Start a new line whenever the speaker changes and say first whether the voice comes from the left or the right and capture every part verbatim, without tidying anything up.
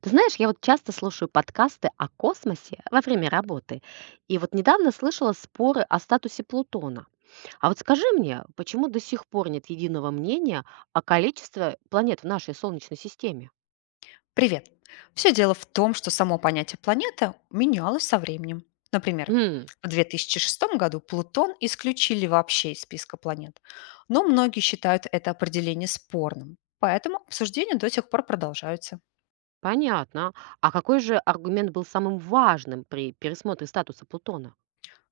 right: Ты знаешь, я вот часто слушаю подкасты о космосе во время работы, и вот недавно слышала споры о статусе Плутона. А вот скажи мне, почему до сих пор нет единого мнения о количестве планет в нашей Солнечной системе?
left: Привет. Все дело в том, что само понятие планета менялось со временем. Например,
right: Хм,
left: в две тысячи шестом году Плутон исключили вообще из списка планет, но многие считают это определение спорным, поэтому обсуждения до сих пор продолжаются.
right: понятно. А какой же аргумент был самым важным при пересмотре статуса Плутона?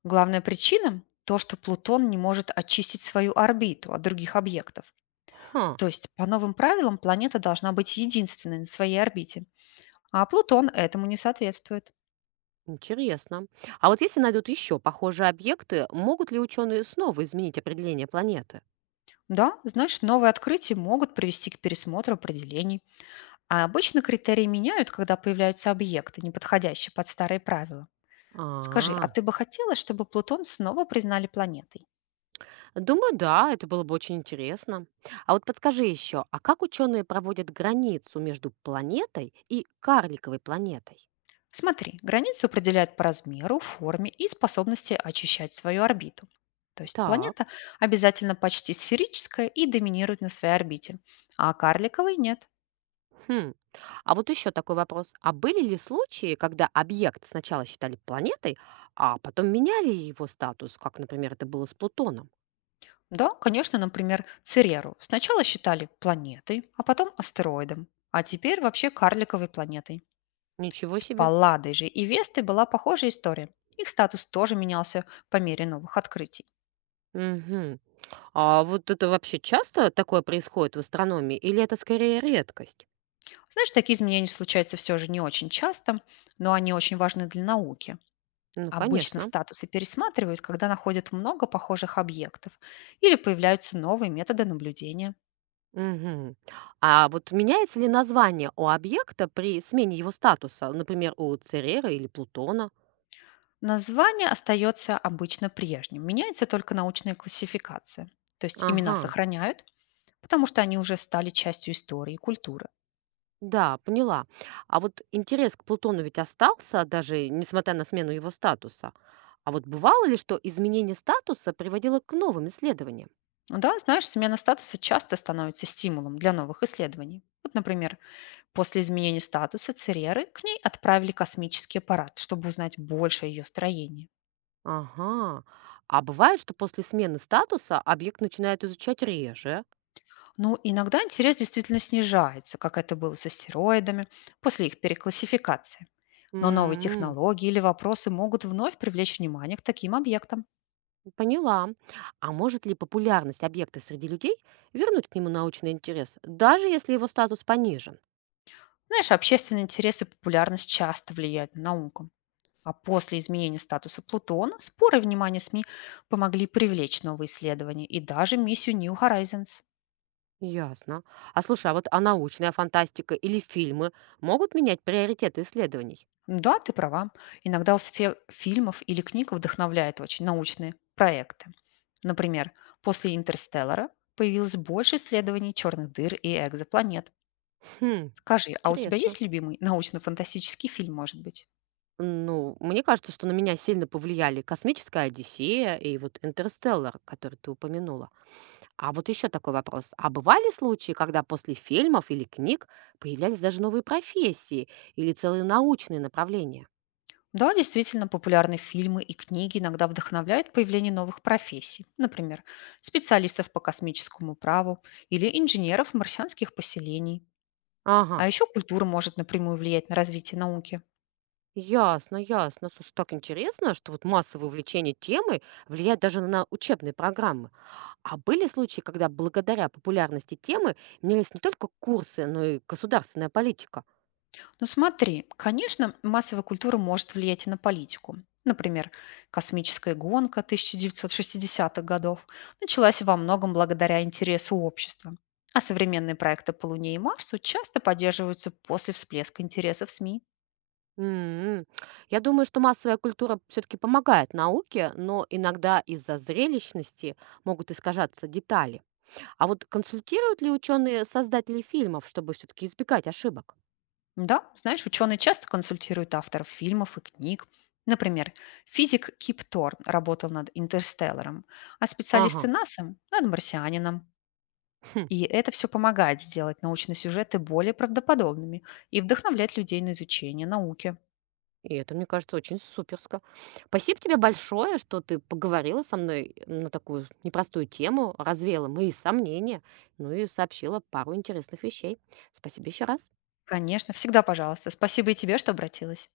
left: Главная причина — то, что Плутон не может очистить свою орбиту от других объектов.
right: Хм,
left: То есть, по новым правилам, планета должна быть единственной на своей орбите, а Плутон этому не соответствует.
right: интересно. А вот если найдут еще похожие объекты, могут ли ученые снова изменить определение планеты?
left: Да, значит, новые открытия могут привести к пересмотру определений. А обычно критерии меняют, когда появляются объекты, не подходящие под старые правила. Скажи, а
right: А,
left: ты бы хотела, чтобы Плутон снова признали планетой?
right: Думаю, да, это было бы очень интересно. А вот подскажи еще, а как ученые проводят границу между планетой и карликовой планетой?
left: Смотри, границу определяют по размеру, форме и способности очищать свою орбиту. То есть планета
right: Так.
left: обязательно почти сферическая и доминирует на своей орбите, а карликовой нет.
right: Хм. А вот еще такой вопрос. А были ли случаи, когда объект сначала считали планетой, а потом меняли его статус, как, например, это было с Плутоном?
left: Да, конечно, например, Цереру сначала считали планетой, а потом астероидом, а теперь вообще карликовой планетой.
right: Ничего
left: С
right: себе.
left: Палладой же и Вестой была похожая история. Их статус тоже менялся по мере новых открытий.
right: Мгм. А вот это вообще часто такое происходит в астрономии, или это скорее редкость?
left: Знаешь, такие изменения случаются все же не очень часто, но они очень важны для науки.
right: Ну,
left: Обычно
right: конечно.
left: статусы пересматривают, когда находят много похожих объектов или появляются новые методы наблюдения.
right: Мгм. А вот меняется ли название у объекта при смене его статуса, например, у Церера или Плутона?
left: Название остается обычно прежним, меняется только научная классификация. То есть имена
right: Ага,
left: сохраняют, потому что они уже стали частью истории и культуры.
right: да, поняла. А вот интерес к Плутону ведь остался, даже несмотря на смену его статуса. А вот бывало ли, что изменение статуса приводило к новым исследованиям?
left: Ну да, знаешь, смена статуса часто становится стимулом для новых исследований. Вот, например, после изменения статуса Цереры к ней отправили космический аппарат, чтобы узнать больше о ее строении.
right: Ага. А бывает, что после смены статуса объект начинает изучать реже.
left: Но иногда интерес действительно снижается, как это было с астероидами, после их переклассификации. Но новые
right: М,
left: технологии или вопросы могут вновь привлечь внимание к таким объектам.
right: Поняла. А может ли популярность объекта среди людей вернуть к нему научный интерес, даже если его статус понижен?
left: Знаешь, общественный интерес и популярность часто влияют на науку. А после изменения статуса Плутона споры и внимание С М И помогли привлечь новые исследования и даже миссию нью хорайзонс.
right: Ясно. А слушай, а вот а научная фантастика или фильмы могут менять приоритеты исследований?
left: Да, ты права. Иногда у сфер фильмов или книг вдохновляют очень научные проекты. Например, после «Интерстеллара» появилось больше исследований черных дыр и экзопланет.
right: Хм,
left: Скажи, а у тебя
right: интересно.
left: есть любимый научно-фантастический фильм, может быть?
right: Ну, мне кажется, что на меня сильно повлияли «Космическая Одиссея» и вот «Интерстеллар», который ты упомянула. А вот еще такой вопрос. А бывали случаи, когда после фильмов или книг появлялись даже новые профессии или целые научные направления?
left: Да, действительно, популярные фильмы и книги иногда вдохновляют появление новых профессий, например, специалистов по космическому праву или инженеров марсианских поселений.
right: Ага.
left: А еще культура может напрямую влиять на развитие науки.
right: Ясно, ясно. Слушай, так интересно, что вот массовое увлечение темой влияет даже на учебные программы. А были случаи, когда благодаря популярности темы менялись не только курсы, но и государственная политика?
left: Но смотри, конечно, массовая культура может влиять и на политику. Например, космическая гонка тысяча девятьсот шестидесятых годов началась во многом благодаря интересу общества. А современные проекты по Луне и Марсу часто поддерживаются после всплеска интересов С М И.
right: М, Я думаю, что массовая культура все-таки помогает науке, но иногда из-за зрелищности могут искажаться детали. А вот консультируют ли ученые создатели фильмов, чтобы все-таки избегать ошибок?
left: Да, знаешь, ученые часто консультируют авторов фильмов и книг. Например, физик Кип Торн работал над «Интерстелларом», а специалисты
right: Ага.
left: НАСА — над «Марсианином». И это все помогает сделать научные сюжеты более правдоподобными и вдохновлять людей на изучение науки.
right: И это, мне кажется, очень суперско. Спасибо тебе большое, что ты поговорила со мной на такую непростую тему, развеяла мои сомнения, ну и сообщила пару интересных вещей. Спасибо еще раз.
left: Конечно, всегда пожалуйста. Спасибо и тебе, что обратилась.